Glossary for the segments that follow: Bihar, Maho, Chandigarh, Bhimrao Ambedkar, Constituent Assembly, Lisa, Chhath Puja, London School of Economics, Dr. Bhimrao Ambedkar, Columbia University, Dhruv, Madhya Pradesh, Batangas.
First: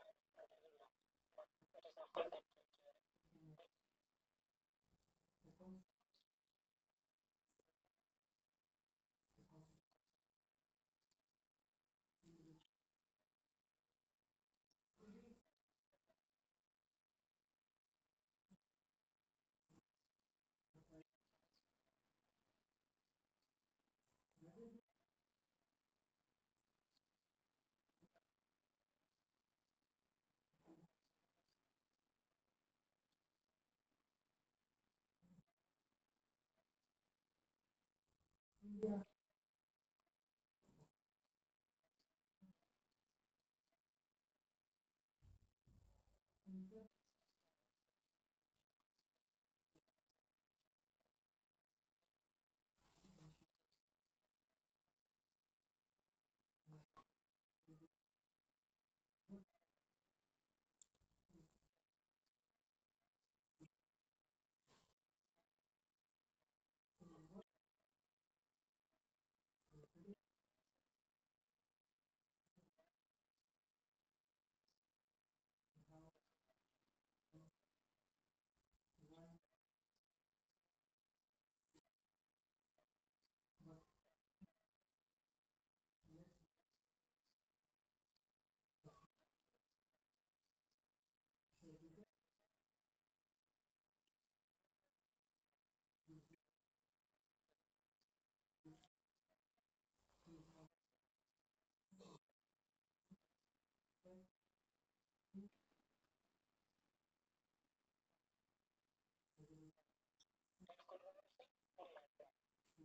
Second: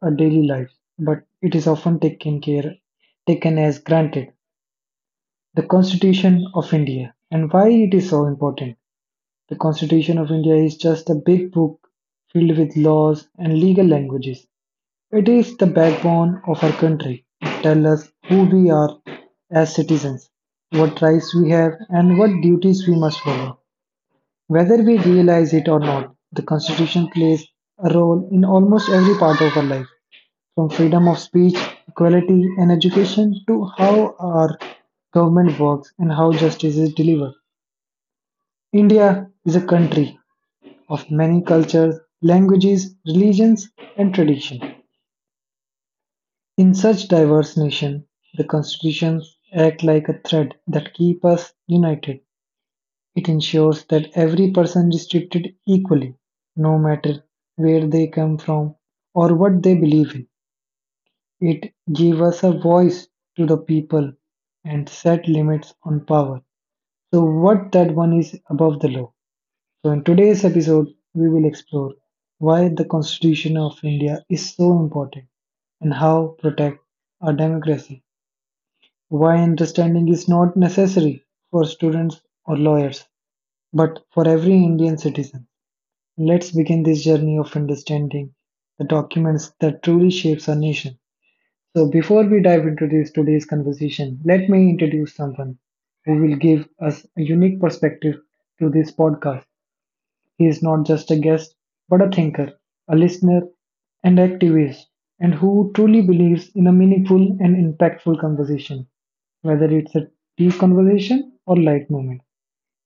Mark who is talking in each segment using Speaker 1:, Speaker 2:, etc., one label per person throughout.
Speaker 1: our daily lives, but it is often taken as granted. The Constitution of India and why it is so important. The Constitution of India is just a big book filled with laws and legal languages. It is the backbone of our country. It tells us who we are as citizens, what rights we have, and what duties we must follow. Whether we realize it or not, the Constitution plays a role in almost every part of our life, from freedom of speech, equality, and education to how our government works and how justice is delivered. India is a country of many cultures, languages, religions, and traditions. In such diverse nation, the constitutions act like a thread that keep us united. It ensures that every person is treated equally, no matter where they come from or what they believe in. It gives us a voice to the people and set limits on power. So what that one is above the law. So in today's episode, we will explore why the Constitution of India is so important and how protect our democracy. Why understanding is not necessary for students or lawyers, but for every Indian citizen. Let's begin this journey of understanding the documents that truly shapes our nation. So before we dive into this today's conversation, let me introduce someone who will give us a unique perspective to this podcast. He is not just a guest, but a thinker, a listener, and activist, and who truly believes in a meaningful and impactful conversation. Whether it's a deep conversation or light moment,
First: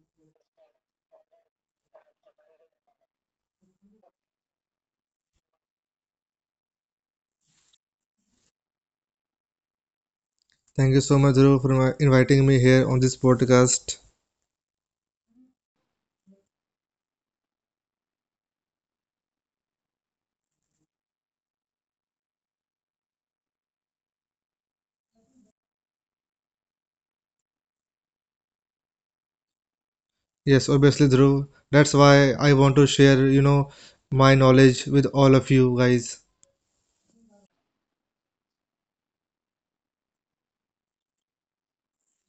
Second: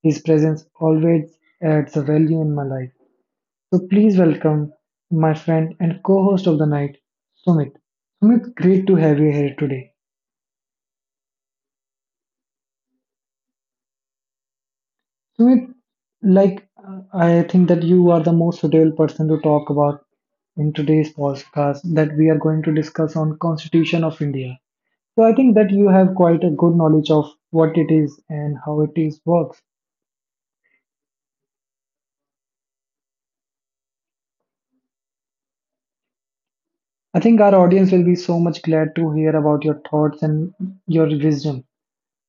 Speaker 1: his presence always adds a value in my life. So please welcome my friend and co-host of the night, Sumit. Sumit, great to have you here today.
Speaker 2: Thank you so much, Dhruv, for inviting me here on this podcast.
Speaker 1: Sumit, like I think that you are the most suitable person to talk about in today's podcast that we are going to discuss on Constitution of India. So I think that you have quite a good knowledge of what it is and how it is works.
Speaker 2: Yes, obviously, Dhruv. That's why I want to share, you know, my knowledge with all of you guys.
Speaker 1: I think our audience will be so much glad to hear about your thoughts and your wisdom.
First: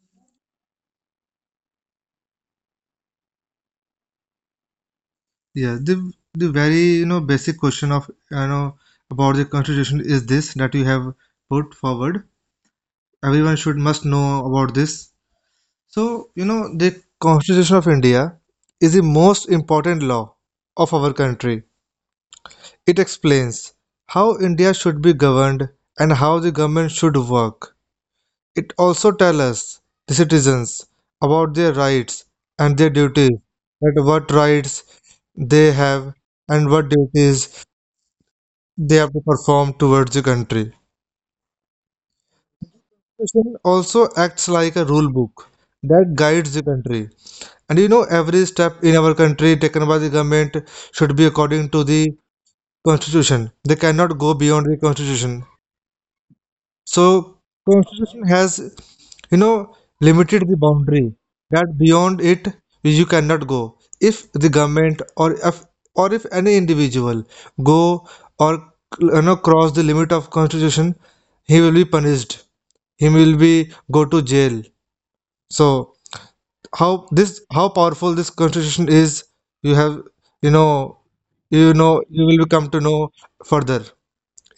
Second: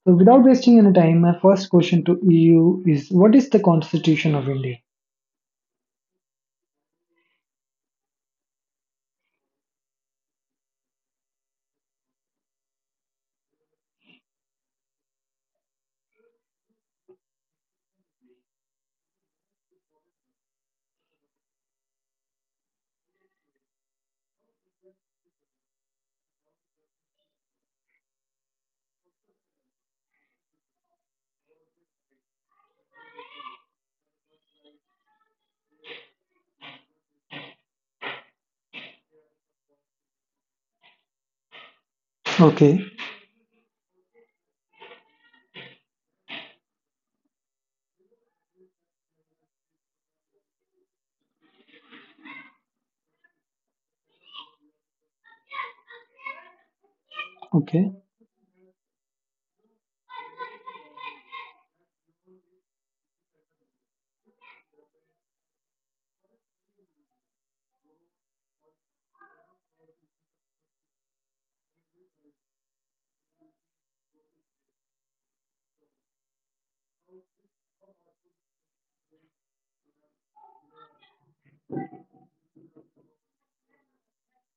Speaker 1: So without wasting any time, my first question to you is what is the Constitution of India?
Speaker 2: Yeah, the the very basic question of you know about the constitution is this that you have put forward. Everyone should must know about this. So, you know, the Constitution of India is the most important law of our country. It explains how India should be governed and how the government should work. It also tells us, the citizens, about their rights and their duties, that what rights they have and what duties they have to perform towards the country.
Speaker 1: Okay.
Speaker 2: Constitution also acts like a rule book that guides the country. And you know, every step in our country taken by the government should be according to the constitution. They cannot go beyond the constitution. So,
Speaker 1: Okay.
Speaker 2: constitution has, you know, limited the boundary that beyond it you cannot go. If the government or if any individual go or you know cross the limit of constitution, he will be punished. He will be go to jail. So how powerful this constitution is, you have you know you know you will come to know further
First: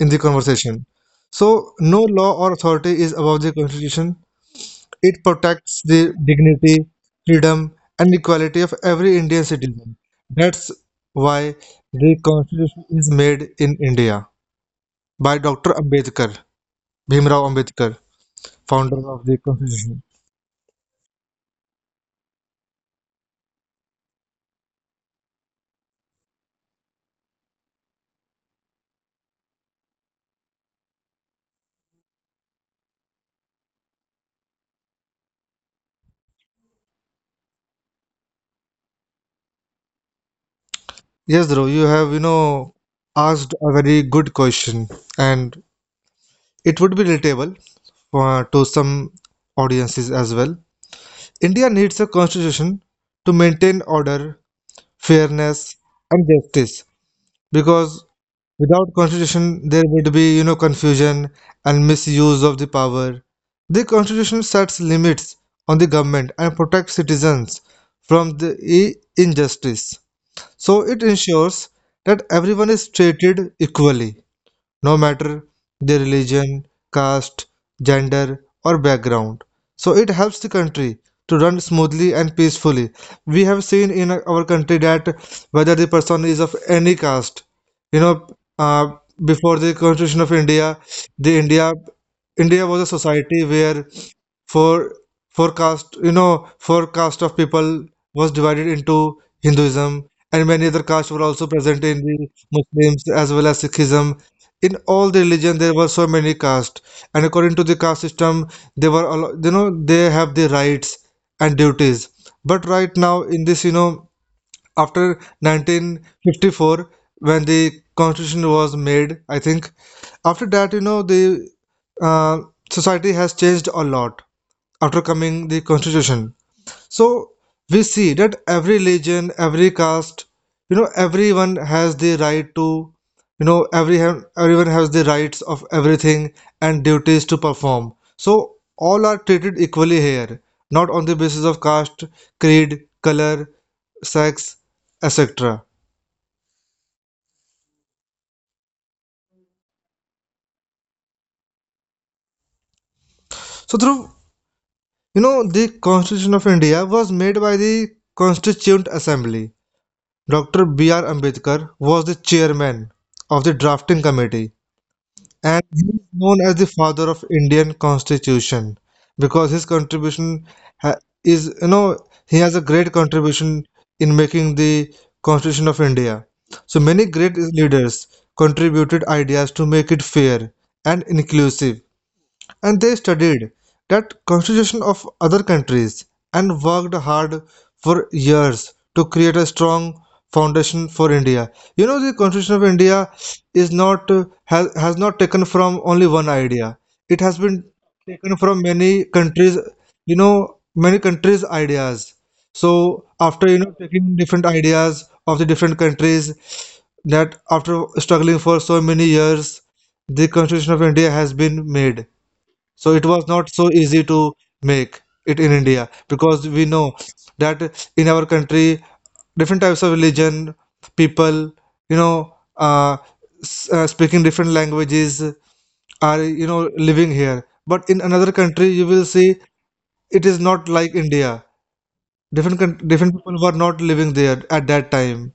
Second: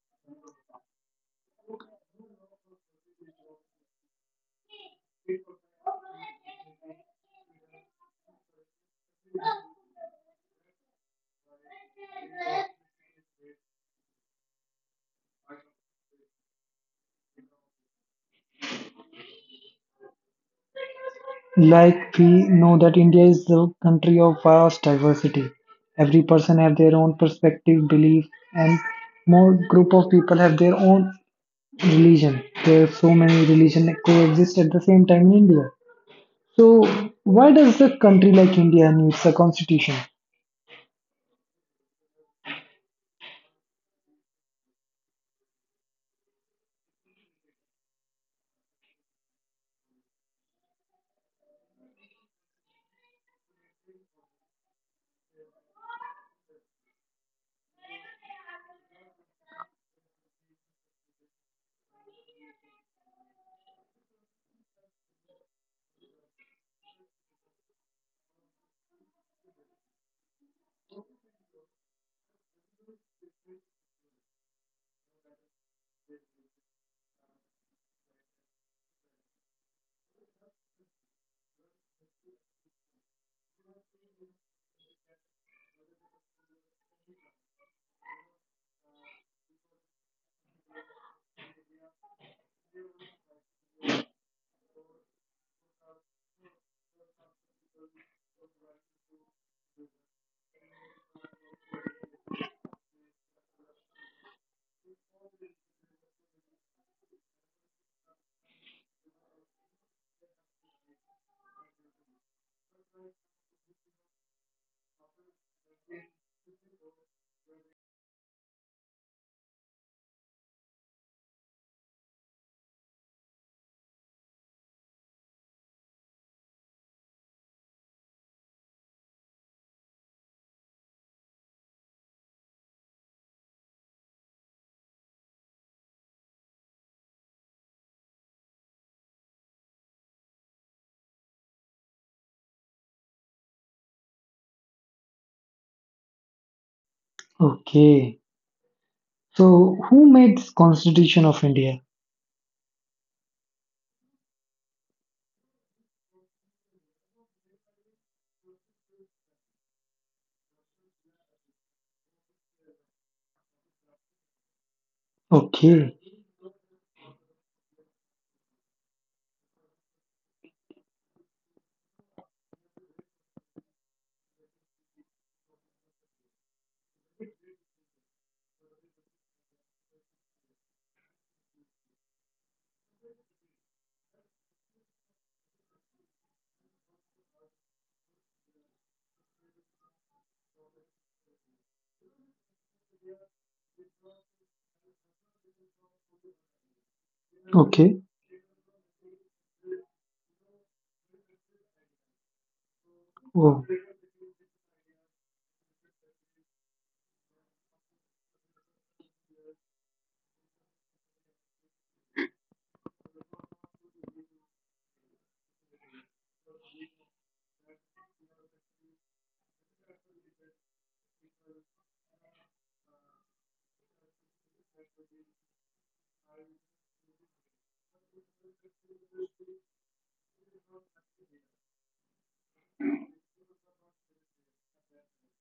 Speaker 2: in the conversation. So no law or authority is above the constitution. It protects the dignity, freedom, and equality of every Indian citizen. That's why the constitution is made in India by Dr. Ambedkar, Bhimrao Ambedkar, founder of the constitution.
Speaker 1: Like we know that India is the country of vast diversity. Every person have their own perspective, belief, and more group of people have their own religion. There are so many religion that coexist at the same time in India. So why does a country like India needs a constitution?
Speaker 2: Yes, Dhruv, you have, you know, asked a very good question, and it would be relatable to some audiences as well. India needs a constitution to maintain order, fairness, and justice, because without constitution there would be, you know, confusion and misuse of the power. The constitution sets limits on the government and protects citizens from the injustice. So it ensures that everyone is treated equally, no matter their religion, caste, gender, or background. So it helps the country to run smoothly and peacefully. We have seen in our country that whether the person is of any caste, you know, uh, before the Constitution of India, the India was a society where for forecast forecast of people was divided into Hinduism, and many other castes were also present in the Muslims as well as Sikhism. In all the religion there were so many castes, and according to the caste system they were they have the rights and duties. But right now, in this you know, after 1954, when the constitution was made, I think, after that you know the uh, society has changed a lot after coming the constitution. So we see that every religion, every caste, you know, everyone has the right to, you know, everyone has the rights of everything and duties to perform. So all are treated equally here, not on the basis of caste, creed, color, sex, etc.
Speaker 1: Okay. So who made this constitution of India?
Speaker 2: So through you know the Constitution of India was made by the Constituent Assembly. Doctor B. R. Ambedkar was the chairman of the drafting committee, and he
Speaker 1: Okay.
Speaker 2: is known as the father of Indian constitution because his contribution ha- is you know he has a great contribution in making the constitution of India. So many great leaders contributed ideas to make it fair and inclusive, and they studied that constitution of other countries and worked hard for years to create a strong foundation for India. You know, the constitution of India is not has not taken from only one idea. It has been
Speaker 1: Okay.
Speaker 2: taken from many countries, you know, many countries ideas. So after you
Speaker 1: Oh.
Speaker 2: know taking different ideas of the different countries, that, after struggling for so many years, the constitution of India has been made. So it was not so easy to make it in India, because we know that in our country, different types of religion, people, you know, speaking different languages are, you know, living here. But in another country, you will see it is not like India. Different people were not living there at that time.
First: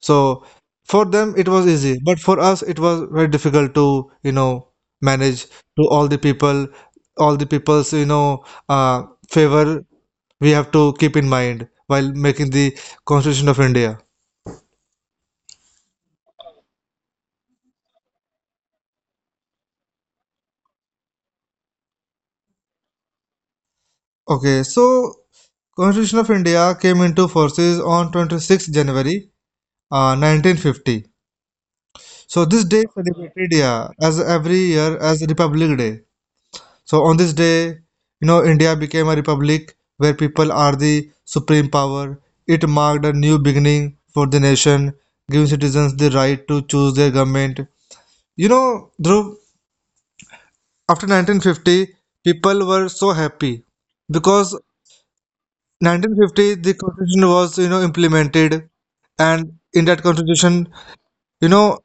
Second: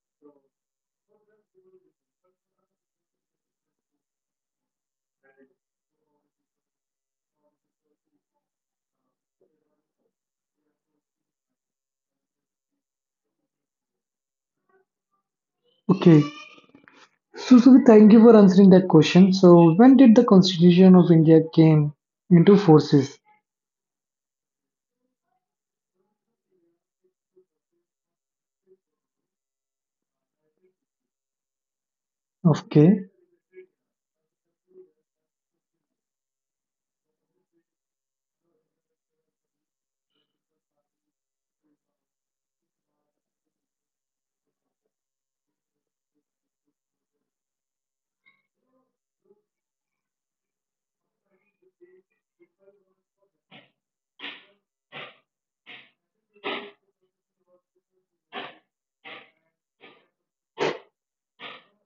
Speaker 2: So for them it was easy, but for us it was very difficult to, you know, manage to all the people, all the people's, you know, uh, favor we have to keep in mind while making the Constitution of India.
Speaker 1: Okay. So, so thank you for answering that question. So, when did the Constitution of India came into forces?
Speaker 2: Okay, so Constitution of India came into forces on 26th January 1950. So this day
Speaker 1: Okay,
Speaker 2: celebrated, yeah, as every year as Republic Day. So on this day, you know, India became a republic where people are the supreme power. It marked a new beginning for the nation, giving citizens the right to choose their government. You know, Dhruv, after 1950, people were so happy because 1950 the constitution was you know implemented, and in that constitution, you know,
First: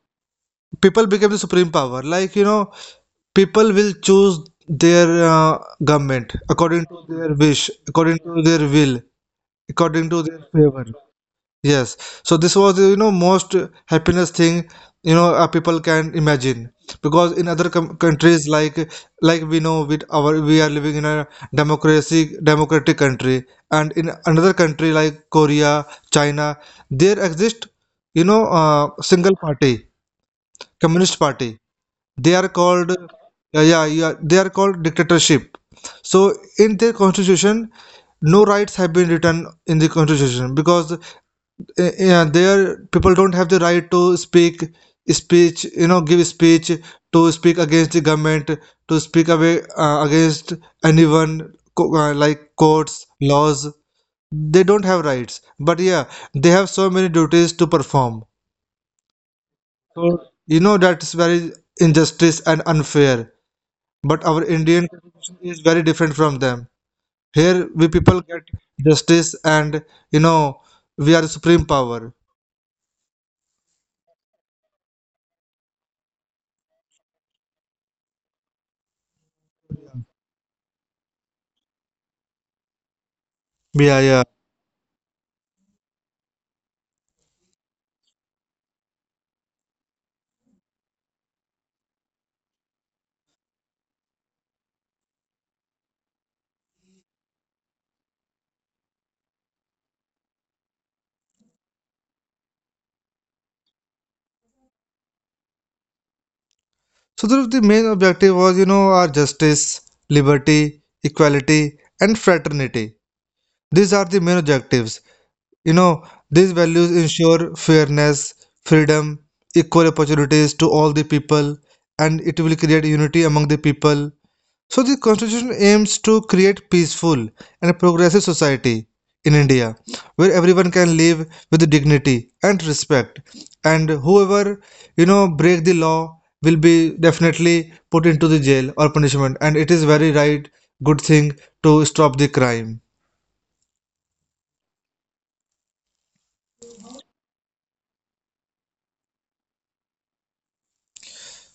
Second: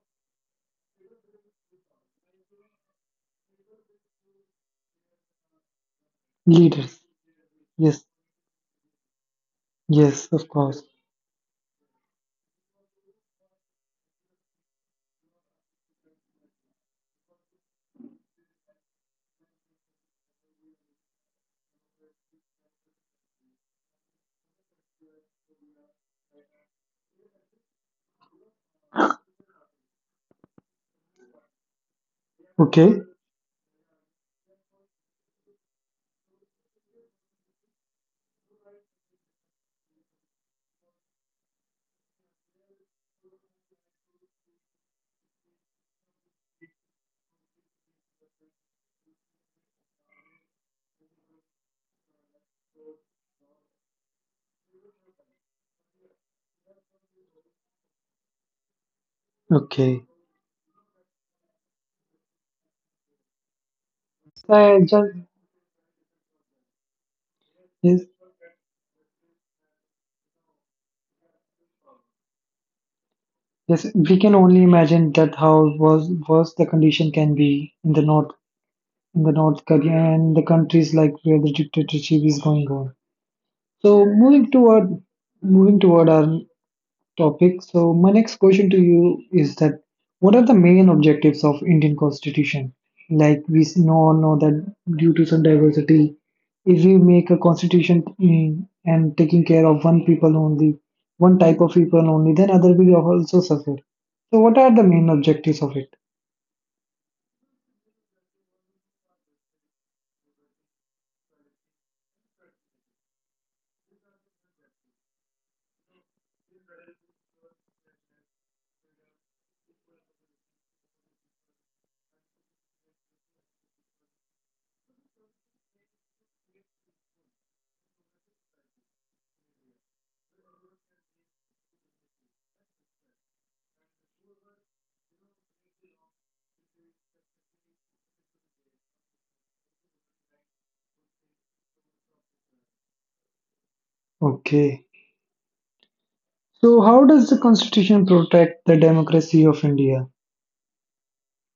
Speaker 2: people became the supreme power. Like you know, people will choose their government according to
Speaker 1: leaders.
Speaker 2: their wish,
Speaker 1: Yes,
Speaker 2: according to their will, according to
Speaker 1: yes,
Speaker 2: their
Speaker 1: of course.
Speaker 2: favor. Yes. So this was you know most happiness thing, you know, people can imagine, because in other countries like we know, with our we are living in a democracy democratic country, and in another country like Korea, China, there exist you know single party, communist party, they are called,
Speaker 1: Okay,
Speaker 2: yeah, yeah, they are called dictatorship. So in their constitution no rights have been written in the constitution because yeah, their people don't have the right to speak speech, you know, give speech, to speak against the government, to speak away against anyone, like courts, laws, they don't have rights, but yeah, they have so many duties to perform. So
Speaker 1: okay.
Speaker 2: you know that's very injustice and unfair, but our
Speaker 1: So, I
Speaker 2: Indian
Speaker 1: just
Speaker 2: constitution is very different from them. Here we
Speaker 1: yes,
Speaker 2: people get justice, and you know, we are the supreme power.
Speaker 1: yes. We can only imagine that how was worse the condition can be in the North Korea and the countries like where the dictatorship is going on.
Speaker 2: Yeah,
Speaker 1: So,
Speaker 2: yeah.
Speaker 1: moving toward our topic. So my next question to you is that what are the main objectives of Indian Constitution? Like we know that due to some diversity, if we make a constitution and taking care of one people only, one type of people only, then other will also suffer. So what are the main objectives of it?
Speaker 2: So Dhruv, the main objective was you know our justice, liberty, equality, and fraternity. These are the main objectives. You know these values ensure fairness, freedom, equal opportunities to all the people, and it will create unity among the people. So the constitution aims to create peaceful and progressive society in India where everyone can live with dignity and respect, and whoever you know break the law will be definitely put into the jail or punishment, and it is very right good thing to stop the crime.
Speaker 1: Okay. So how does the constitution protect the democracy of India?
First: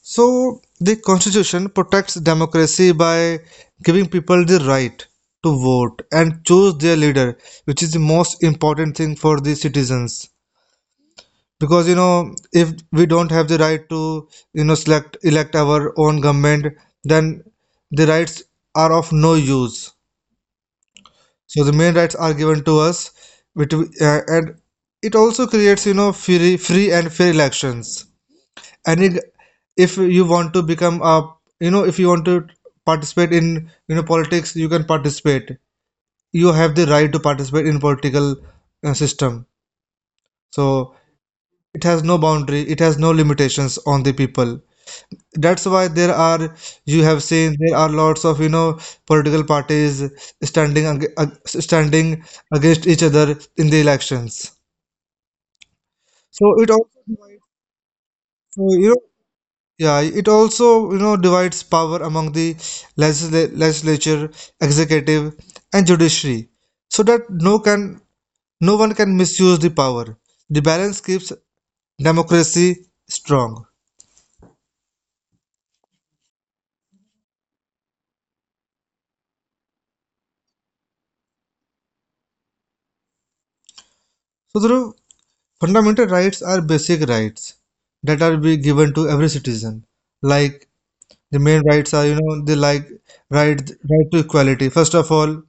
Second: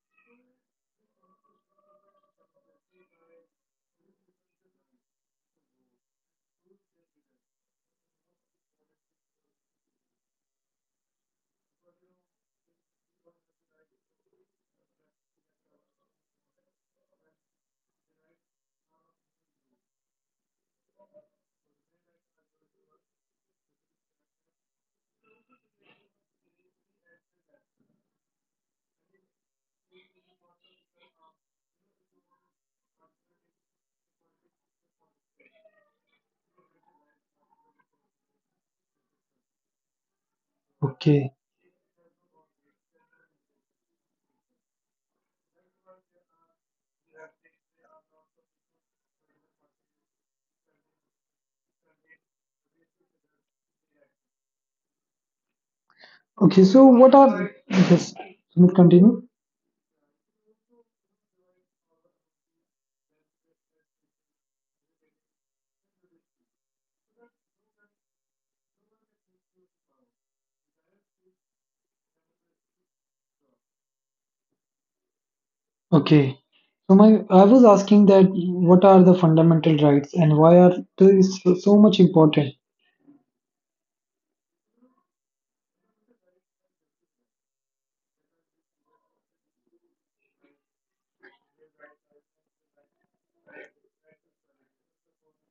Speaker 2: So the constitution protects democracy by giving people the right to vote and choose their leader, which is the most important thing for the citizens, because you know if we don't have the right to, you know, select elect our own government, then the rights are of no use. So the main rights are given to us, which and it also creates, you know, free and fair elections. And it, if you want to become a, you know, if you want to participate in, you know, politics, you can participate. You have the right to participate in political system. So
Speaker 1: Okay.
Speaker 2: it has no boundary, it has no limitations on the people. That's why there are, you have seen, there are lots of you know political parties standing standing against each other in the elections. So
Speaker 1: Okay.
Speaker 2: it
Speaker 1: So
Speaker 2: also
Speaker 1: what
Speaker 2: divides.
Speaker 1: are yes?
Speaker 2: So
Speaker 1: Sumit,
Speaker 2: you know,
Speaker 1: continue.
Speaker 2: yeah, it also you know divides power among the legislature, executive, and judiciary, so that no one can misuse the power. The balance keeps democracy strong.
Speaker 1: Okay. So my, I was asking that what are the fundamental rights and why are they so, so much important?
Speaker 2: So Dhruv, Fundamental rights are basic rights that are be given to every citizen. Like the main rights are, you know, the like right right to equality. First of all,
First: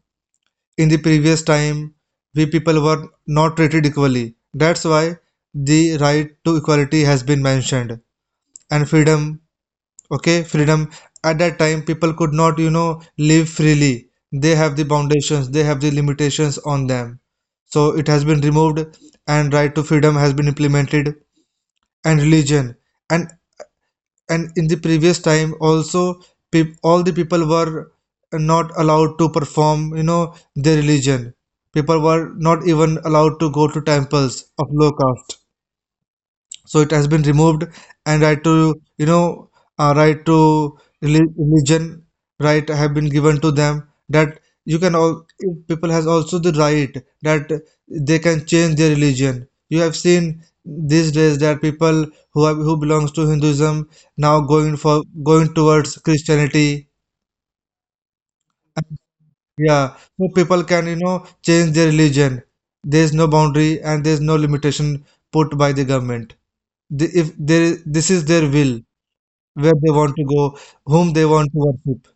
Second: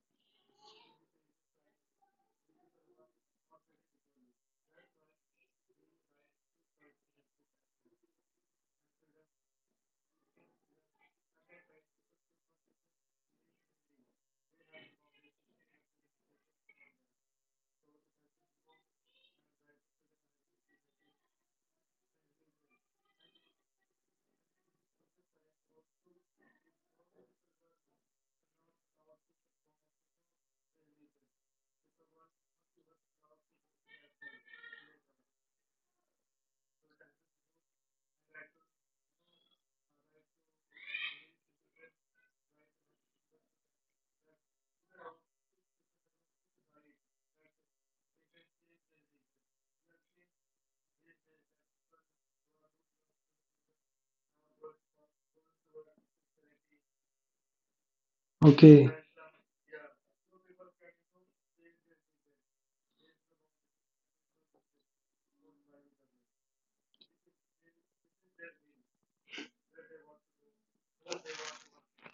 Speaker 2: in the previous time, we people were not treated equally. That's why the right to equality has been mentioned, and freedom. Okay, freedom. At that time, people could not, you know, live freely. They have the foundations. They have the limitations on them. So it has been removed, and right to freedom has been implemented, and religion. and and in the previous time also, peop all the people were not allowed to perform, you know, their religion. People were not even allowed to go to temples of low caste, so it has been removed, and right to, you know, uh, right to religion right have been given to them. That you can all, people has also the right that they can change their religion. You have seen these days that people who have, who belongs to Hinduism, now going towards Christianity.
Speaker 1: Okay.
Speaker 2: Yeah, so people can, you know, change their religion. There is no boundary, and there is no limitation put by the government. The, if there is, this is their will, where they want to go, whom they want to worship.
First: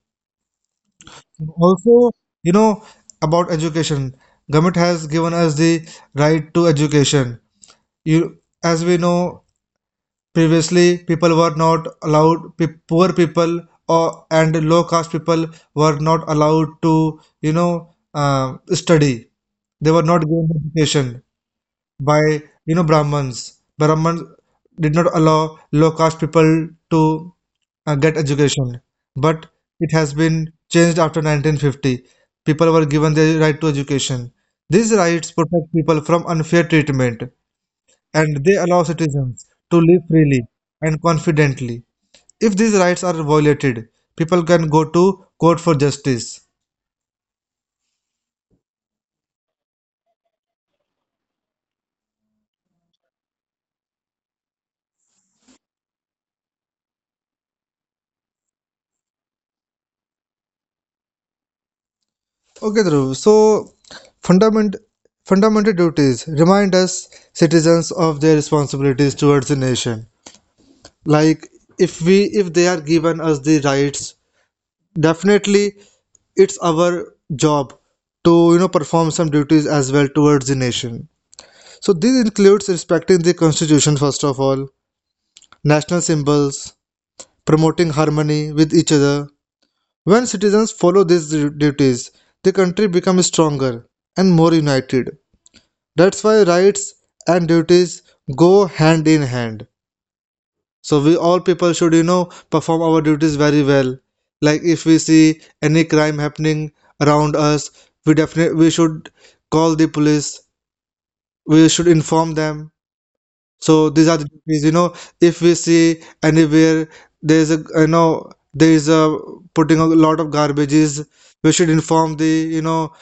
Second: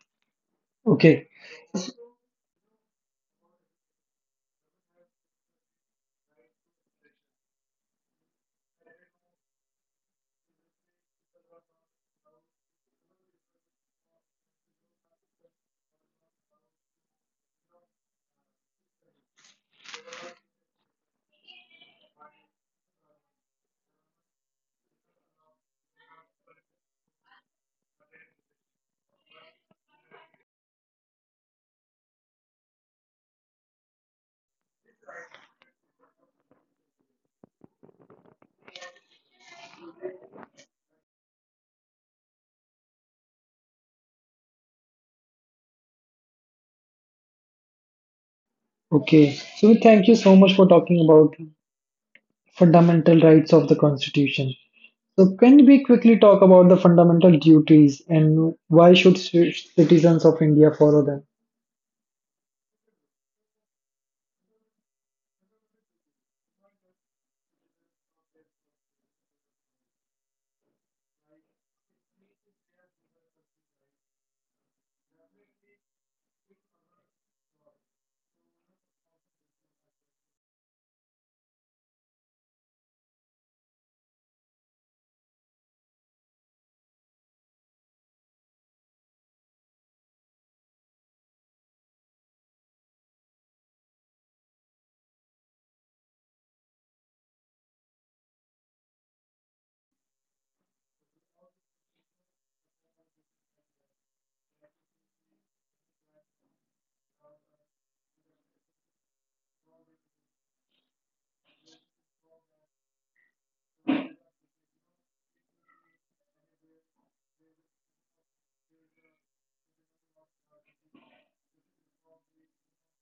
Speaker 1: Okay.
Speaker 2: Also, you know, about education. Government has given us the right to education. You, as we know, previously people were not allowed. Poor people or and low caste people were not allowed to, you know, study. They were not given education by Brahmins. Brahmins did not allow low caste people to get education, but it has been changed after 1950. People were given the right to education. These rights protect people from unfair treatment, and they allow citizens to live freely and confidently. If these rights are violated, people can go to court for justice.
Speaker 1: Okay. So thank you so much for talking about fundamental rights of the Constitution. So can we quickly talk about the fundamental duties and why should citizens of India follow them?
Speaker 2: Okay, Dhruv. So, fundament, fundamental duties remind us citizens of their responsibilities towards the nation. Like, if they are given us the rights, definitely it's our job to, perform some duties as well towards the nation. So, this includes respecting the constitution first of all, national symbols, promoting harmony with each other. When citizens follow these duties, the country becomes stronger and more united. That's why rights and duties go hand in hand. So we all people should, perform our duties very well. Like if we see any crime happening around us, we definitely we should call the police. We should inform them. So these are the duties. If we see anywhere there is a putting a lot of garbages, we should inform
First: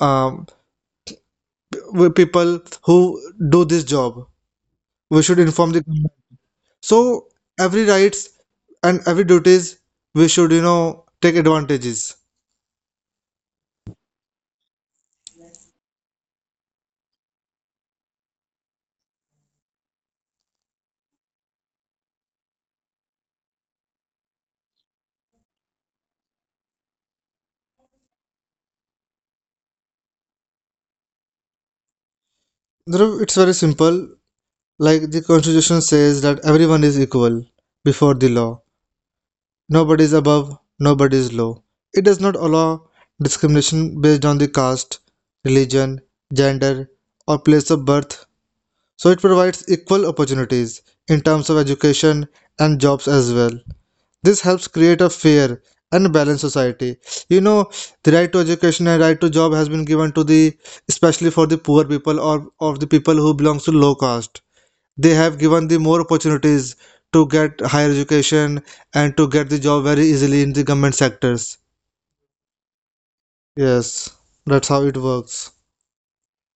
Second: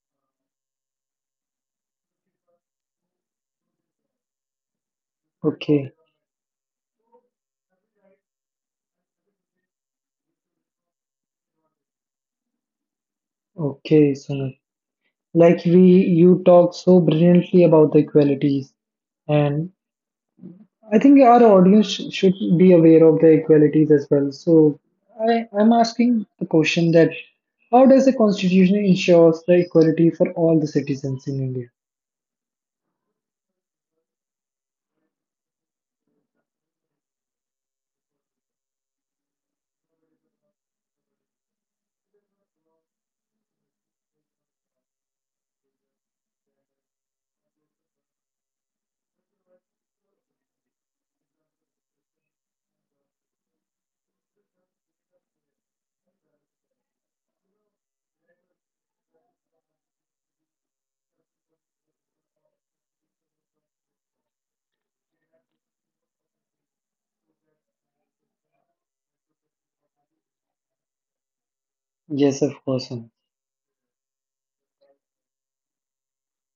Speaker 2: um, people who do this job. We should inform the.
Speaker 1: Okay.
Speaker 2: So every rights and every duties we should take advantages.
Speaker 1: Okay. So like we, you talk so brilliantly about the equalities and I think our audience should be aware of the equalities as well. So I'm asking the question that how does the constitution ensures the equality for all the citizens in India?
Speaker 2: Dhruv, it's very simple. Like the constitution says that everyone is equal before the law. Nobody is above, nobody is low. It does not allow discrimination based on the caste, religion, gender, or place of birth. So it provides equal opportunities in terms of education and jobs as well. This helps create a fair and balanced society. You know, the right to education and right to job has been given to the, especially for the poor people or of the people who belongs to low caste. They have given the more opportunities to get higher education and to get the job very easily in the government sectors.
Speaker 1: Yes, of course. Sumit.
Speaker 2: Yes, that's how it works.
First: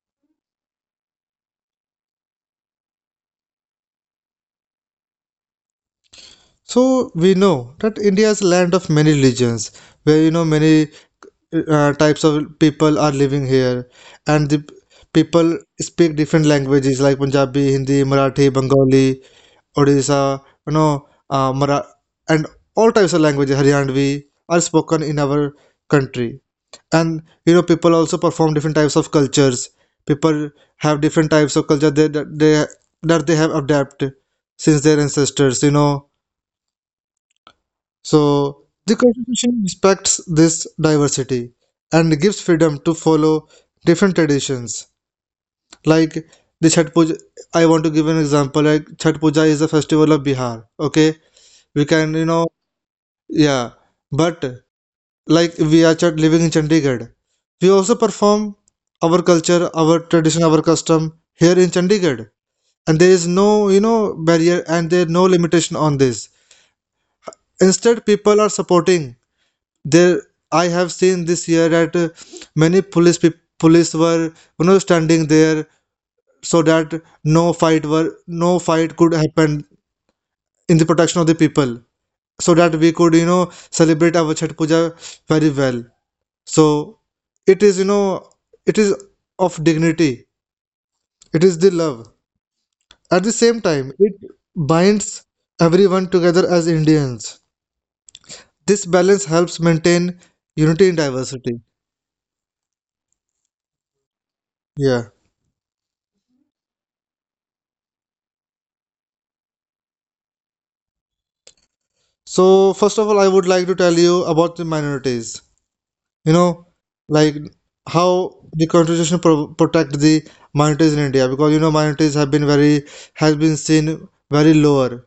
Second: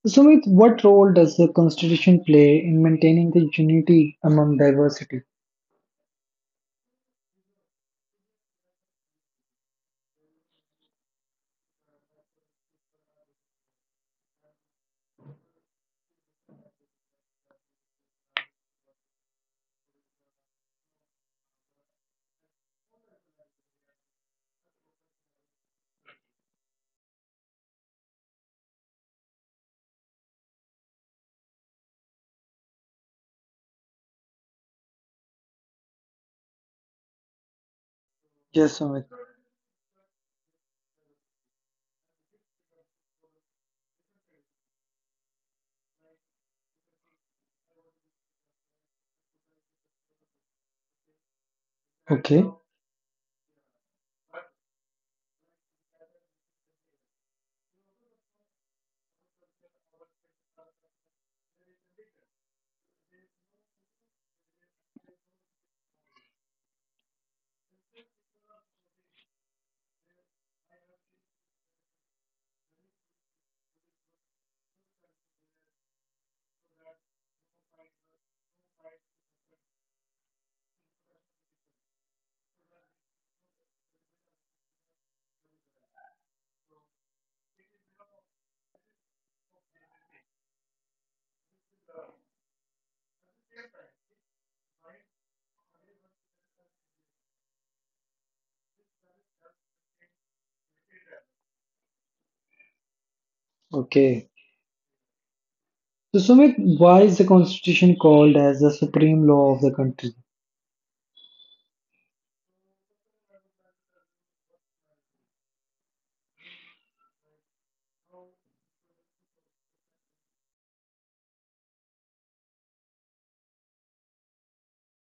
Speaker 1: Sumit, what role does the constitution play in maintaining the unity among diversity?
Speaker 2: So we know that India is a land of many religions, where you know many types of people are living here, and people speak different languages like Punjabi, Hindi, Marathi, Bengali, Odisha, you know, uh, Mara- and all types of languages, Haryanvi, are spoken in our country. And you know, people also perform different types of cultures. People have different types of culture they, that they that they have adapted since their ancestors. You know, so
Speaker 1: Yes,
Speaker 2: the
Speaker 1: Sumit.
Speaker 2: constitution respects this diversity and gives freedom to follow different traditions. Like the Chhat Puja, I want to give an example. Like Chhat Puja is a festival of Bihar. Okay, we can you
Speaker 1: Okay.
Speaker 2: know yeah, but like we are living in Chandigarh, we also perform our culture, our tradition, our custom here in Chandigarh, and there is no you know barrier, and there no limitation on this. Instead, people are supporting there. I have seen this year that many police were you know standing there so that no fight could happen in the protection of the people, so that we could you know celebrate our Chhath puja very well. So it is you know it is of dignity, it is the love. At the same time, it binds everyone together as Indians. This balance helps maintain unity in diversity.
Speaker 1: Okay.
Speaker 2: Yeah.
Speaker 1: So Sumit, why is the constitution called as the supreme law of the country?
Speaker 2: So, first of all, I would like to tell you about the minorities. You know, like how the constitution protect the minorities in India, because you know minorities have been very has been seen very lower.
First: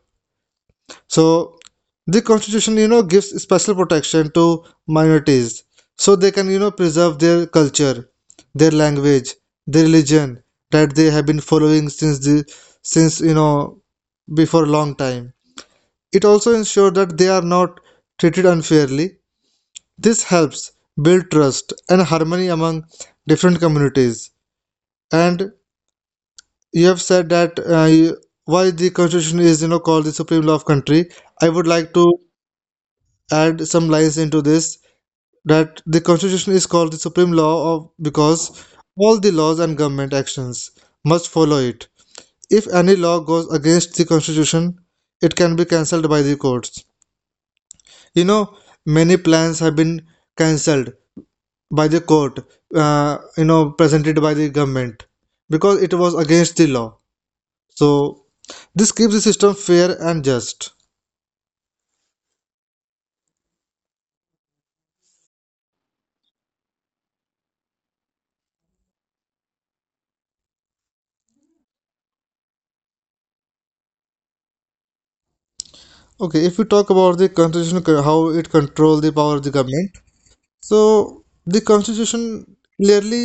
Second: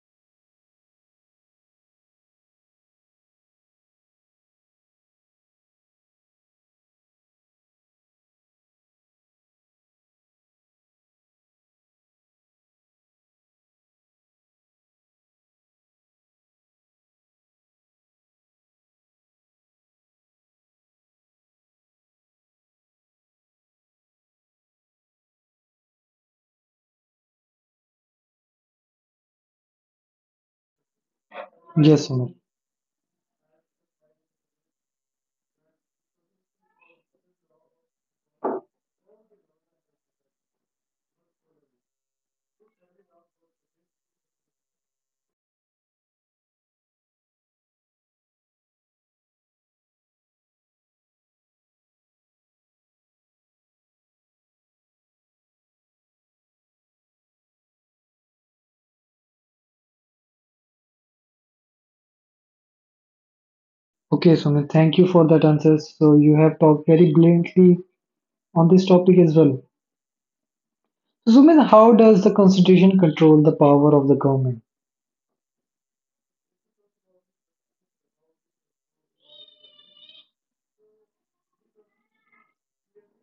Speaker 2: So, the constitution you know gives special protection to minorities, so they can you know preserve their culture, their language, their religion that they have been following since you know before a long time. It also ensures that they are not treated unfairly. This helps build trust and harmony among different communities. And you have said that why the constitution is you know called the supreme law of country. I would like
Speaker 1: Yes,
Speaker 2: to
Speaker 1: Sumit.
Speaker 2: add some lines into this, that the constitution is called the supreme law of, because all the laws and government actions must follow it. If any law goes against the constitution, it can be cancelled by the courts. You know, many plans have been cancelled by the court, you know presented by the government, because it was against the law. So this keeps the system fair and just.
Speaker 1: Okay, Sumit, thank you for that answer. So you have talked very brilliantly on this topic as well. So, Sumit, how does the constitution control the power of the government?
Speaker 2: Okay, if we talk about the constitution, how it controls the power of the government. So the constitution clearly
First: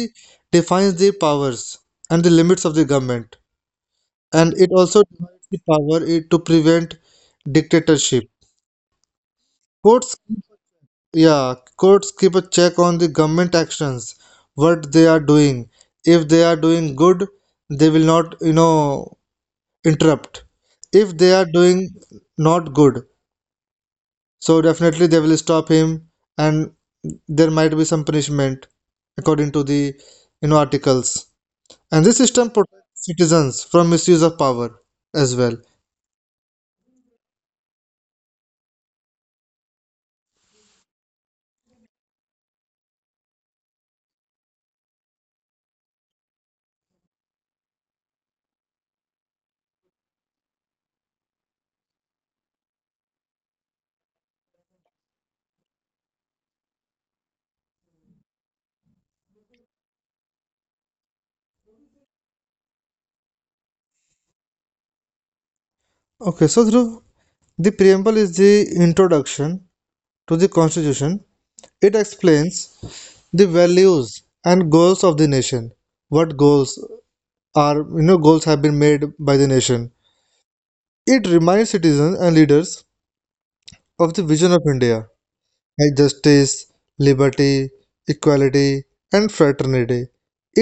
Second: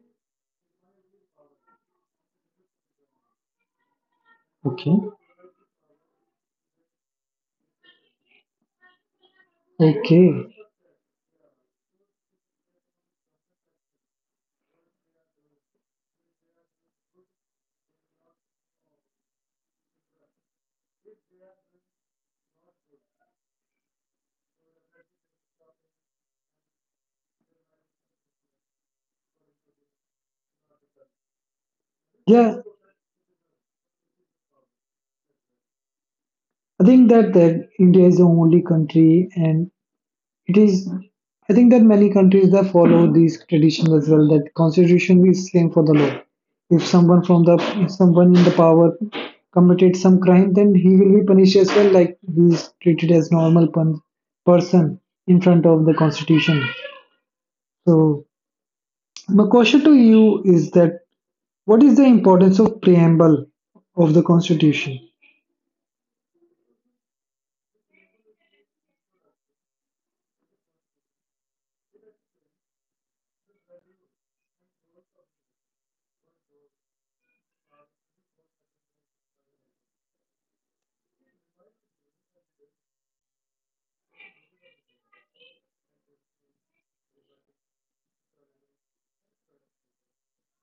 Speaker 2: defines the powers and the limits of the government, and it
Speaker 1: Okay.
Speaker 2: also divides the power to prevent dictatorship. Courts.
Speaker 1: Okay.
Speaker 2: Yeah, courts keep a check on the government actions, what they are doing. If they are doing good, they will not, you know, interrupt. If they are doing not good, so definitely they will stop him, and there might be some punishment according to the, you know, articles. And this system
Speaker 1: Yeah,
Speaker 2: protects citizens from misuse of power as well.
Speaker 1: I think that India is the only country, and it is. I think that many countries that follow these traditions as well. That constitution is same for the law. If someone from the if someone in the power committed some crime, then he will be punished as well. Like he is treated as normal person in front of the constitution. So my question to you is that what is the importance of preamble of the Constitution?
Speaker 2: Okay, so Dhruv, the preamble is the introduction to the constitution. It explains the values and goals of the nation, what goals are you know goals have been made by the nation. It reminds citizens and leaders of the vision of India, like justice, liberty, equality, and fraternity.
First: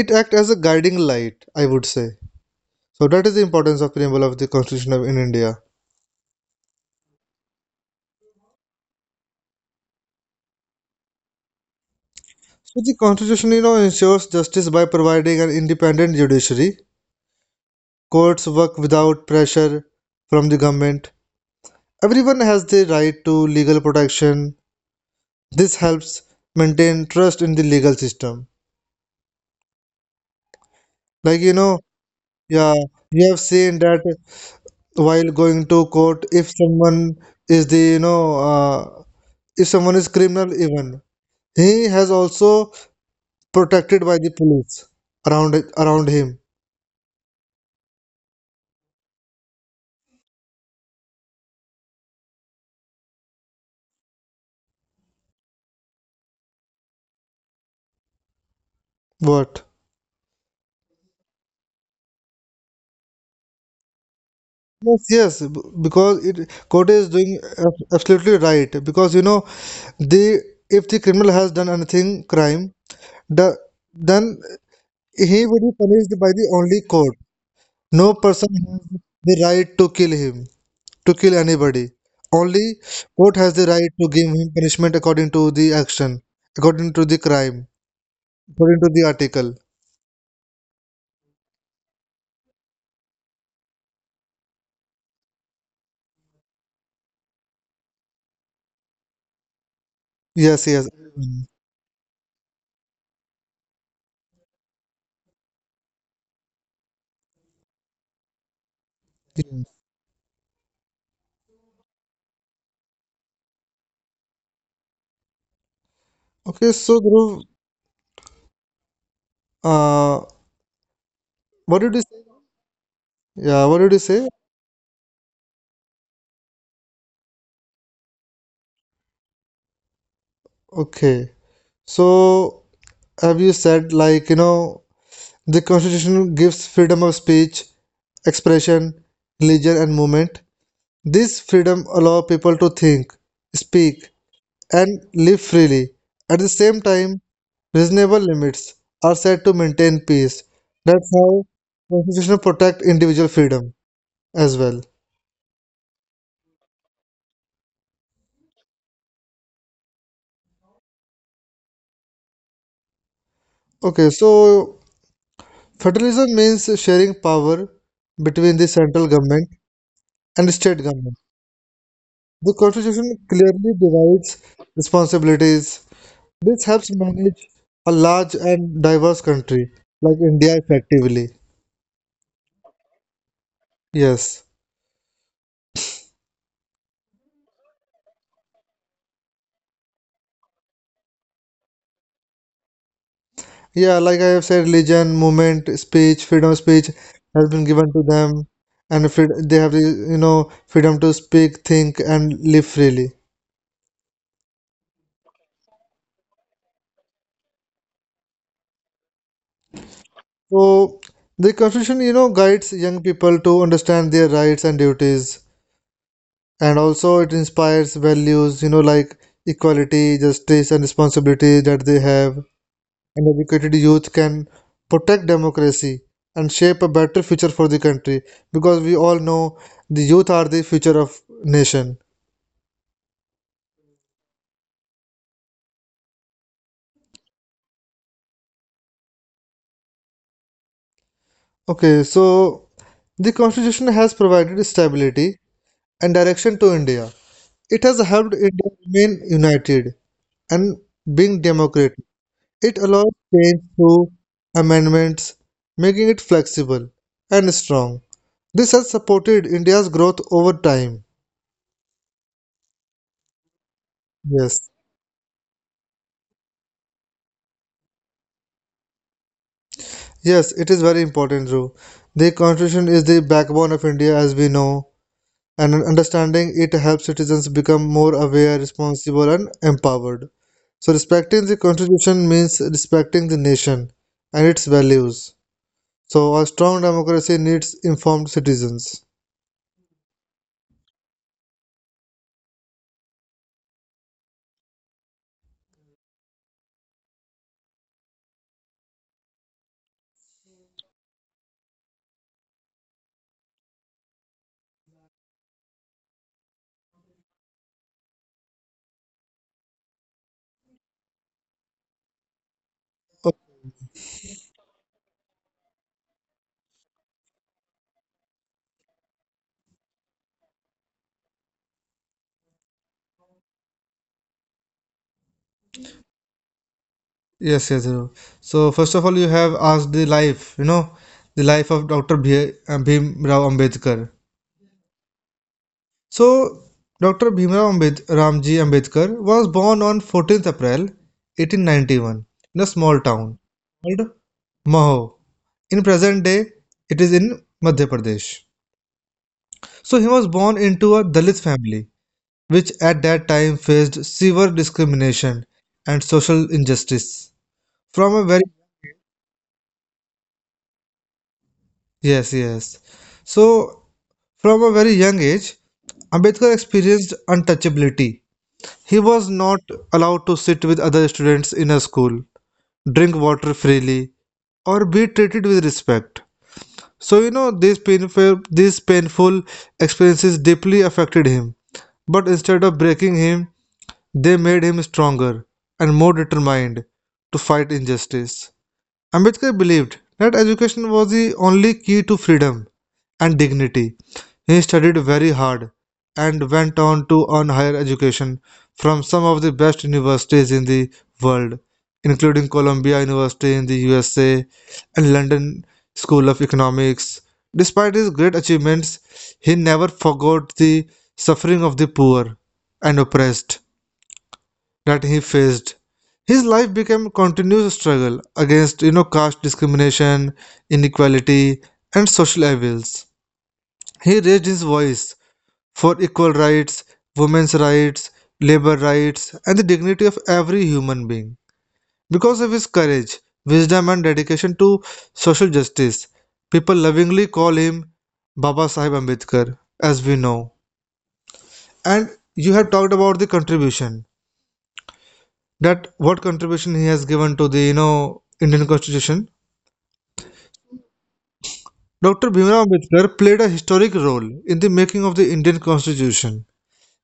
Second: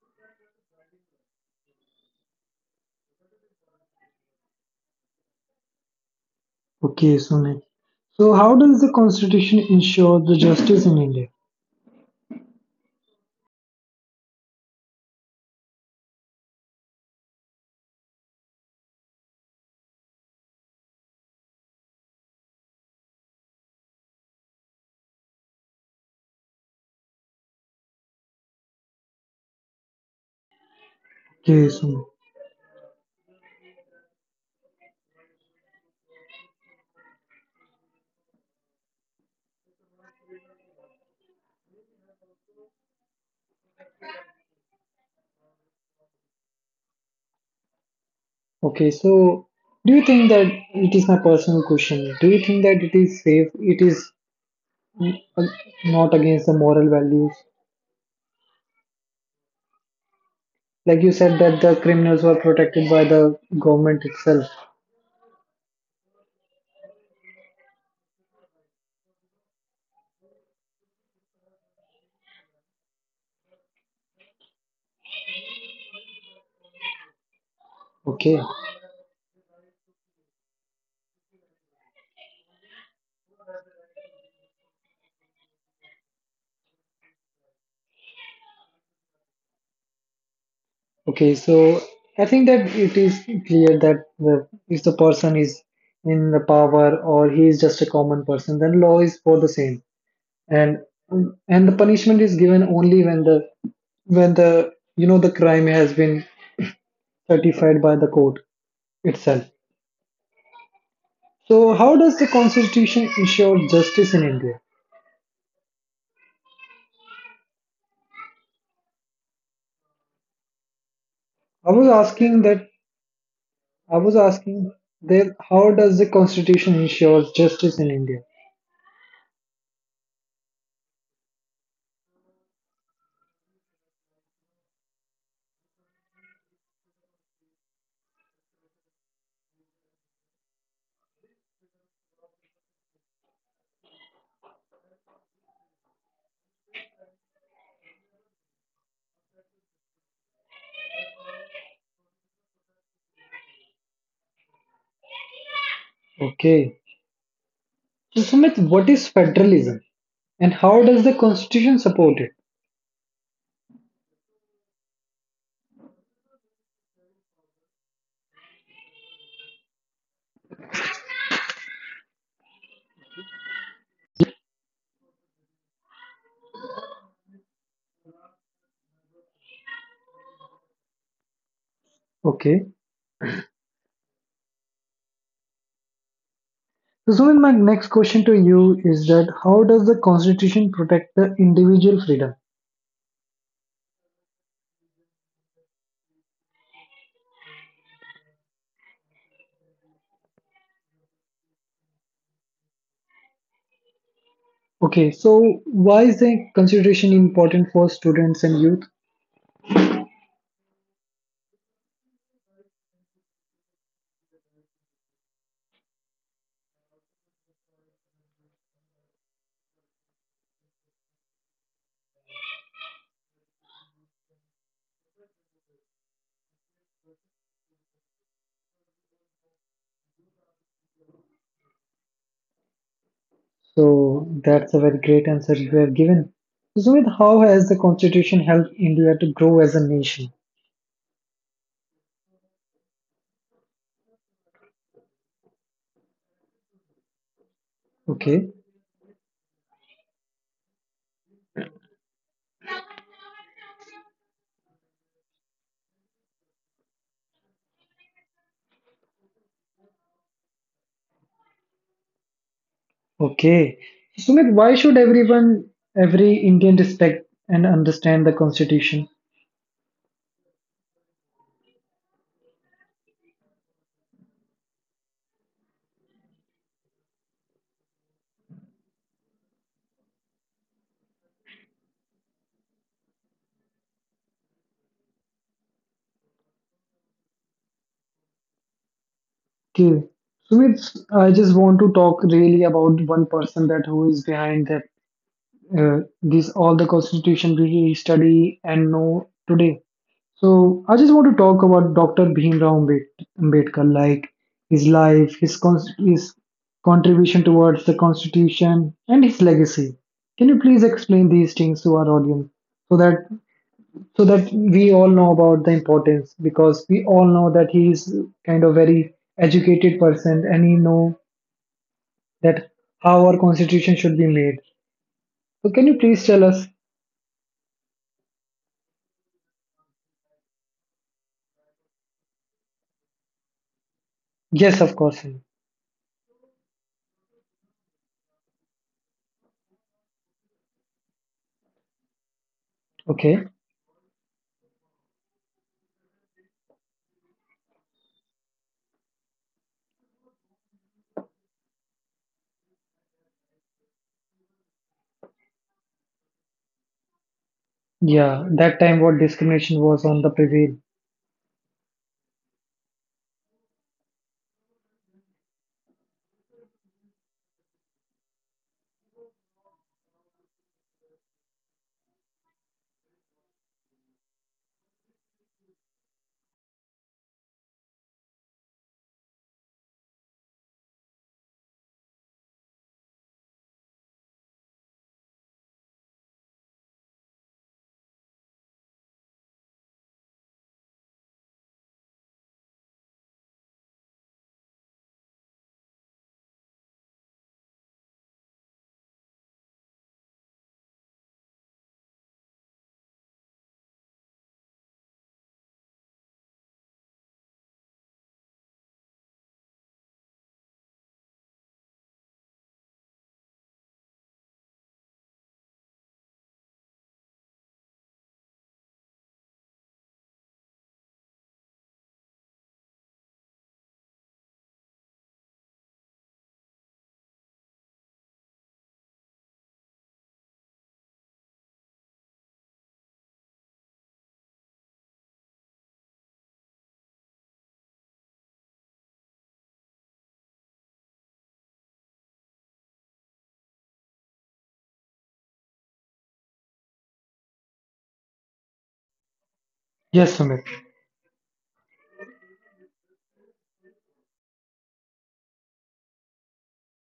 Speaker 2: It acts as a guiding light, I would say. So that is the importance of preamble of the constitution of, in India.
Speaker 1: Okay, Sunil. So, how does the Constitution ensure the justice in India?
Speaker 2: So the constitution you know ensures justice by providing an independent judiciary. Courts work without pressure from the government. Everyone has the right to legal protection. This helps maintain trust in the legal system. Like you
Speaker 1: Okay,
Speaker 2: know,
Speaker 1: Sunil.
Speaker 2: yeah, you have seen that while going to court, if someone is the you know, uh, if someone is criminal even, he has also protected by the police around him.
Speaker 1: Okay, so do you think that it is my personal question? Do you think that it is safe? It is mm, uh, not against the moral values?
Speaker 2: What?
Speaker 1: Like you said that the criminals were protected by the government itself.
Speaker 2: Yes, yes, because it court is doing absolutely right, because you know the, if the criminal has done anything crime, the then he would be punished by the only court. No
Speaker 1: Okay.
Speaker 2: person has the right to kill him, to kill anybody. Only court has the right to give him punishment according to the action, according to the crime, according to the article.
Speaker 1: Okay, so I think that it is clear that the, if the person is in the power or he is just a common person, then law is for the same,
Speaker 2: Yes,
Speaker 1: and
Speaker 2: yes.
Speaker 1: and the punishment is given only when the you know the crime has been certified by the court itself.
Speaker 2: Yes.
Speaker 1: So how does the constitution ensure justice in India?
Speaker 2: Okay, so Dhruv, uh,
Speaker 1: I
Speaker 2: what
Speaker 1: was
Speaker 2: did you say?
Speaker 1: asking that
Speaker 2: Yeah, what did you
Speaker 1: I was
Speaker 2: say?
Speaker 1: asking that how does the constitution ensure justice in India?
Speaker 2: Okay. So, have you said like, you know, the constitution gives freedom of speech, expression, religion, and movement. This freedom allows people to think, speak, and live freely. At the same time, reasonable limits are set to maintain peace. That's how constitution protect individual freedom as well.
Speaker 1: Okay. So Sumit, what is federalism? And how does the constitution support it?
Speaker 2: Okay, so federalism means sharing power between the central government and state government. The constitution clearly divides responsibilities. This helps manage a large and diverse country like India effectively.
Speaker 1: Okay.
Speaker 2: Yes.
Speaker 1: So Sumit, my next question to you is that how does the constitution protect the individual freedom?
Speaker 2: Yeah, like I have said, religion, movement, speech, freedom of speech has been given to them, and they have the you know freedom to speak, think, and live freely.
Speaker 1: Okay, so why is the constitution important for students and youth?
Speaker 2: So the Constitution, you know, guides young people to understand their rights and duties, and also it inspires values, you know, like equality, justice, and responsibility that they have. And educated youth can protect democracy and shape a better future for the country, because we all know the youth are the future of nation.
Speaker 1: So that's a very great answer you have given. So Sumit, how has the constitution helped India to grow as a nation?
Speaker 2: Okay, so the constitution has provided stability and direction to India. It has helped
Speaker 1: Okay.
Speaker 2: India remain united and being democratic. It allows change through amendments, making it flexible and strong. This has supported India's growth over time.
Speaker 1: Okay. Sumit,
Speaker 2: Yes,
Speaker 1: why should everyone, every Indian respect and understand the constitution?
Speaker 2: yes, it is very important, Dhruv. The constitution is the backbone of India, as we know, and understanding it helps citizens become more aware, responsible, and empowered. So, respecting the Constitution means respecting the nation and its values. So, a strong democracy needs informed citizens.
Speaker 1: Okay, Sumit, I just want to talk really about one person that who is behind that this all the constitution we study and know today. So I just want to talk about Dr. Bhimrao Ambedkar, like his life, his contribution towards the constitution, and his legacy. Can you please explain these things to our audience so that so that we all know about the importance because we all know that he is kind of very educated person and he know that how our constitution should be made so can you please tell us
Speaker 2: Yes, yes, you. So first of all, you have asked the life, you know, the life of Dr. Bhim Rao Ambedkar.
Speaker 1: yes of course Sumit.
Speaker 2: So Dr. Ramji Ambedkar was born on 14th April 1891 in a small town
Speaker 1: Okay,
Speaker 2: called Maho. In present day, it is in Madhya Pradesh. So he was born into a Dalit family, which at that time faced severe discrimination and social injustice. From a
Speaker 1: yeah,
Speaker 2: very,
Speaker 1: that time what discrimination was on the prevail.
Speaker 2: yes, yes. So from a very young age, Ambedkar experienced untouchability. He was not allowed to sit with other students in a school, drink water freely, or be treated with respect. So you know these painful experiences deeply affected him. But instead of breaking him, they made him stronger and more determined to fight injustice. Ambedkar believed that education was the only key to freedom and dignity. He studied very hard and went on to earn higher education from some of the best universities in the world, including Columbia University in the USA and London School of Economics. Despite his great achievements, he never forgot the suffering of the poor and oppressed that he faced. His life became a continuous struggle against caste discrimination, inequality, and social evils. He raised his voice for equal rights, women's rights, labor rights, and the dignity of every human being. Because of his courage, wisdom, and dedication to social justice, people lovingly call him Baba Sahib Ambedkar, as we know. And you have talked about the contribution, that what contribution he has given to the Indian Constitution.
Speaker 1: Yes, Sumit.
Speaker 2: Dr. Bhimrao Ambedkar played a historic role in the making of the Indian Constitution.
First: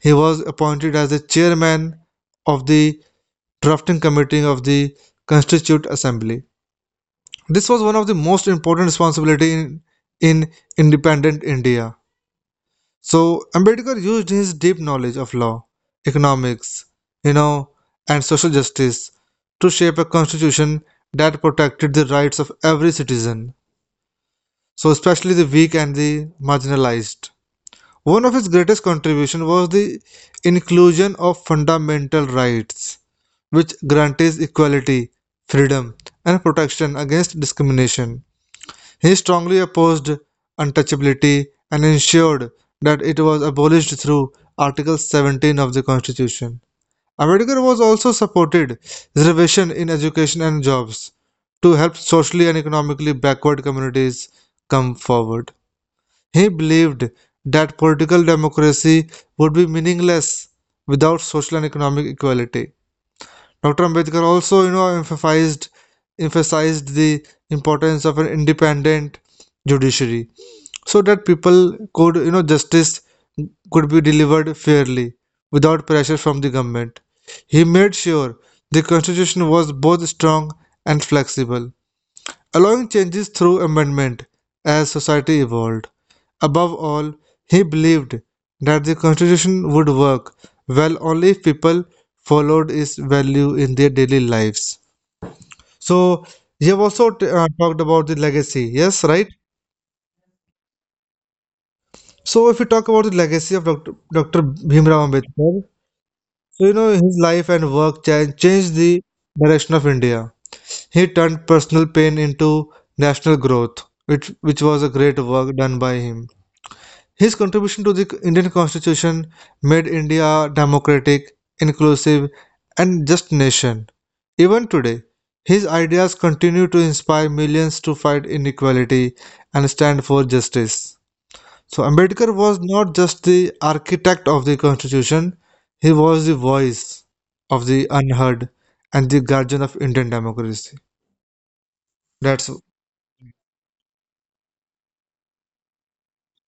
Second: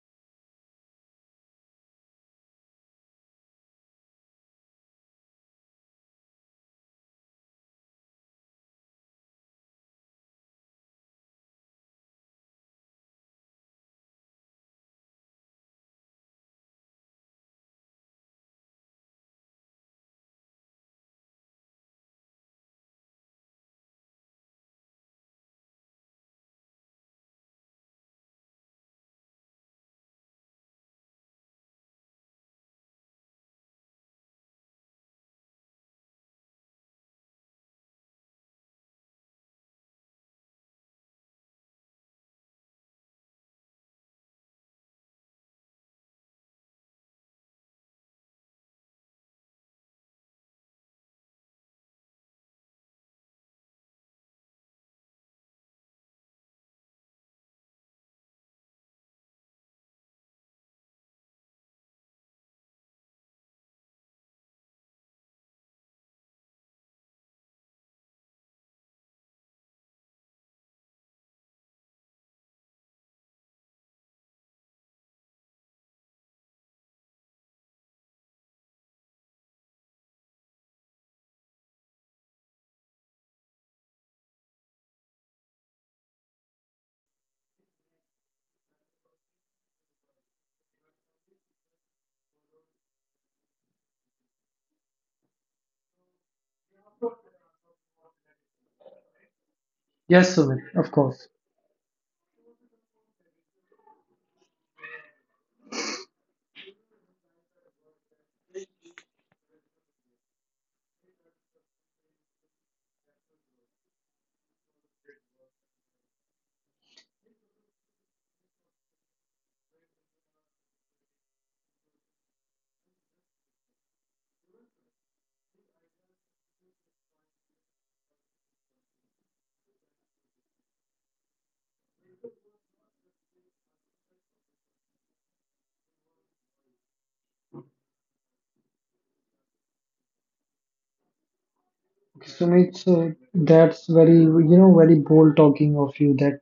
Speaker 2: He was appointed as the chairman of the drafting committee of the Constituent Assembly. This was one of the most important responsibility in independent India. So Ambedkar used his deep knowledge of law, economics, you know, and social justice to shape a constitution that protected the rights of every citizen, so especially the weak and the marginalized. One of his greatest contributions was the inclusion of fundamental rights, which guarantees equality, freedom, and protection against discrimination. He strongly opposed untouchability and ensured that it was abolished through Article 17 of the Constitution. Ambedkar was also supported reservation in education and jobs to help socially and economically backward communities come forward. He believed that political democracy would be meaningless without social and economic equality. Dr. Ambedkar also, emphasized the importance of an independent judiciary so that people could you know justice could be delivered fairly without pressure from the government. He made sure the constitution was both strong and flexible, allowing changes through amendment as society evolved. Above all, he believed that the constitution would work well only if people followed its value in their daily lives. So you have also talked about the legacy, yes, right?
Speaker 1: Yes, Sumit, of course.
Speaker 2: So, if we talk about the legacy of Dr. Bhimrao Ambedkar, so his life and work changed the direction of India. He turned personal pain into national growth, which was a great work done by him. His contribution to the Indian Constitution made India a democratic, inclusive, and just nation. Even today, his ideas continue to inspire millions to fight inequality and stand for justice. So Ambedkar was not just the architect of the constitution, he was the voice of the unheard and the guardian of Indian democracy. That's So
Speaker 1: Sumit, so that's very, you know, very bold talking of you that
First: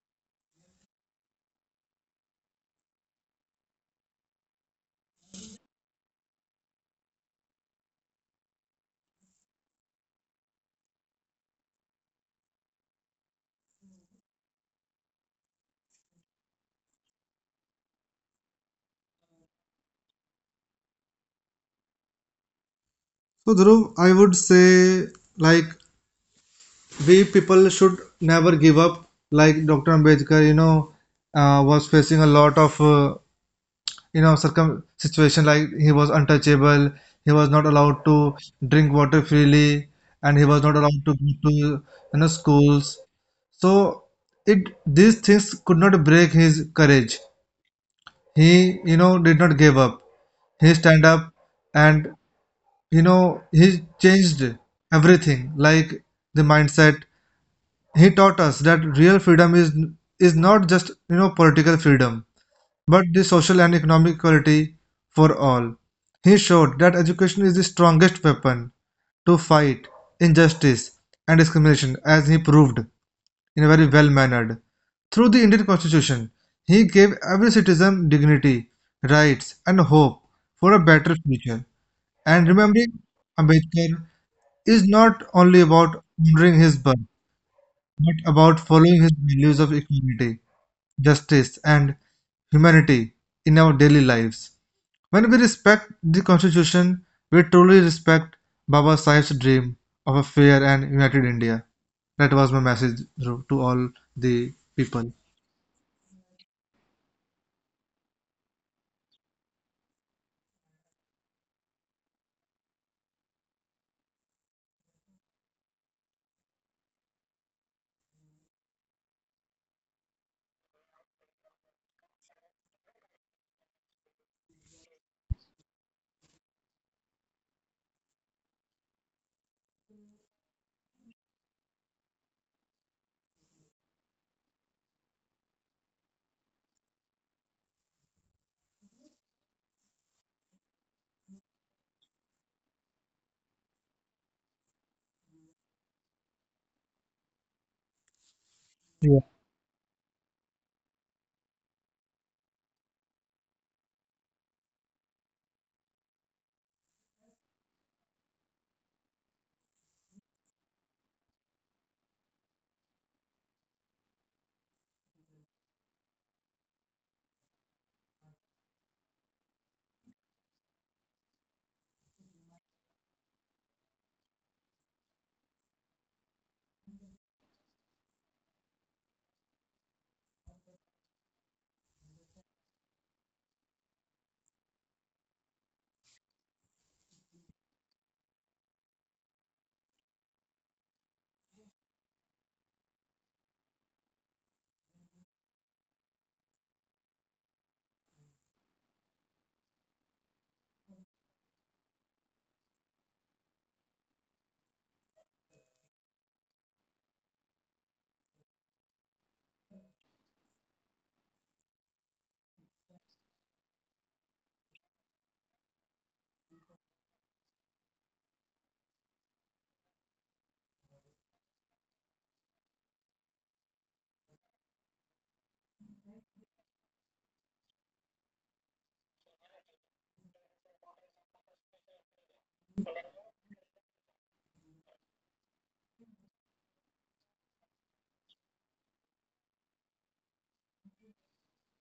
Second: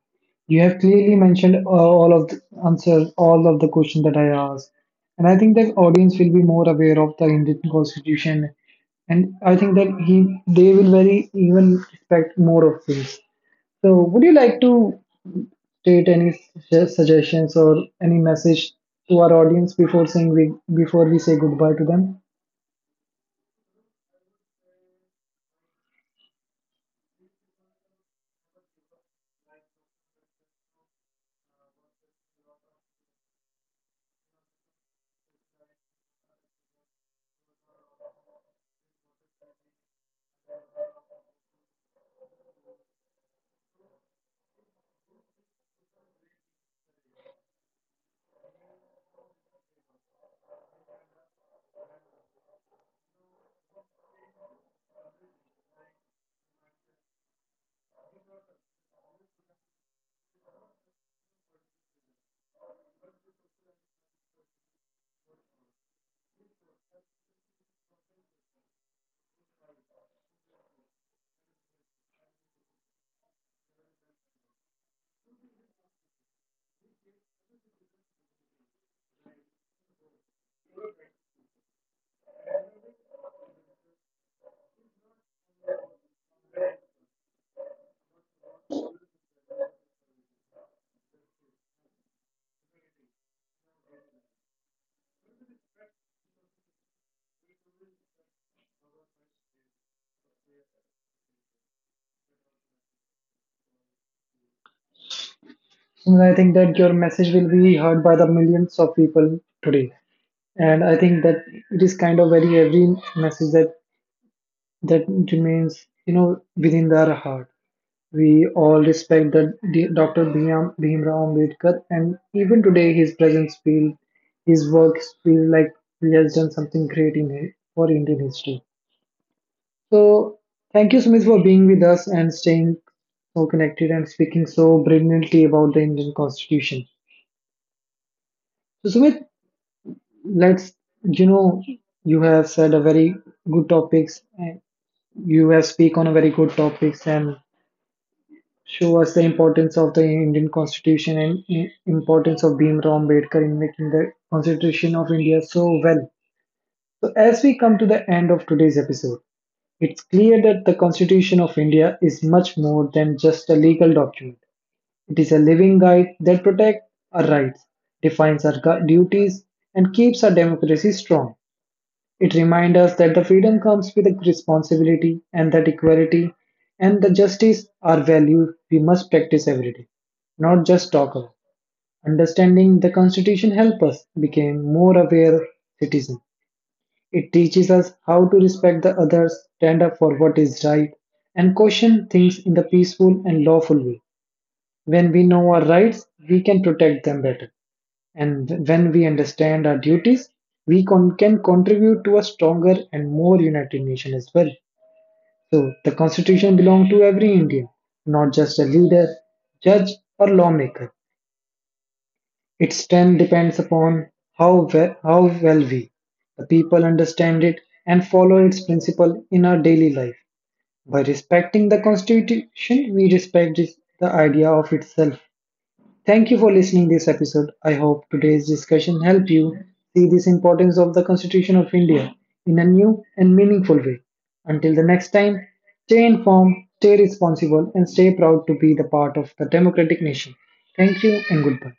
Speaker 1: you have clearly mentioned all of the answers, all of the questions that I asked. And I think that audience will be more aware of the Indian constitution. And I think that he, they will very even expect more of this. So would you like to state any suggestions or any message to our audience before saying we, before we say goodbye to them?
Speaker 2: Dhruv, I would say like we people should never give up. Like Dr. Ambedkar, was facing a lot of you know circum situation. Like he was untouchable, he was not allowed to drink water freely, and he was not allowed to go to schools. So it these things could not break his courage. He did not give up. He stand up and he changed everything, like the mindset. He taught us that real freedom is not just political freedom, but the social and economic equality for all. He showed that education is the strongest weapon to fight injustice and discrimination, as he proved, in a very well-mannered. Through the Indian Constitution, he gave every citizen dignity, rights and hope for a better future. And remembering Ambedkar is not only about honoring his birth, but about following his values of equality, justice and humanity in our daily lives. When we respect the Constitution, we truly respect Baba Saheb's dream of a fair and united India. That was my message Dhruv, to all the people.
Speaker 1: And I think that your message will be heard by the millions of people today. And I think that it is kind of very every message that that remains you know within our heart. We all respect the Dr. Bhimrao Ambedkar and even today his presence feel, his works feel like he has done something great in for Indian history. So thank you Sumit for being with us and staying so connected and speaking so brilliantly about the Indian Constitution. So Sumit, let's you know you have said a very good topics. You have speak on a very good topics and show us the
Speaker 2: Yeah.
Speaker 1: importance of the Indian Constitution and importance of Bhimrao Ambedkar in making the Constitution of India so well. So as we come to the end of today's episode, it's clear that the Constitution of India is much more than just a legal document. It is a living guide that protects our rights, defines our duties, and keeps our democracy strong. It reminds us that the freedom comes with a responsibility and that equality and the justice are values we must practice every day, not just talk about. Understanding the Constitution helps us become more aware citizens. It teaches us how to respect the others, stand up for what is right, and question things in the peaceful and lawful way. When we know our rights, we can protect them better. And when we understand our duties, we can contribute to a stronger and more united nation as well. So the constitution belongs to every Indian, not just a leader, judge, or lawmaker. Its strength depends upon how well we, the people, understand it and follow its principle in our daily life. By respecting the constitution, we respect the idea of itself. Thank you for listening this episode. I hope today's discussion helped you see this importance of the Constitution of India in a new and meaningful way. Until the next time, stay informed, stay responsible and stay proud to be the part of the democratic nation. Thank you and goodbye.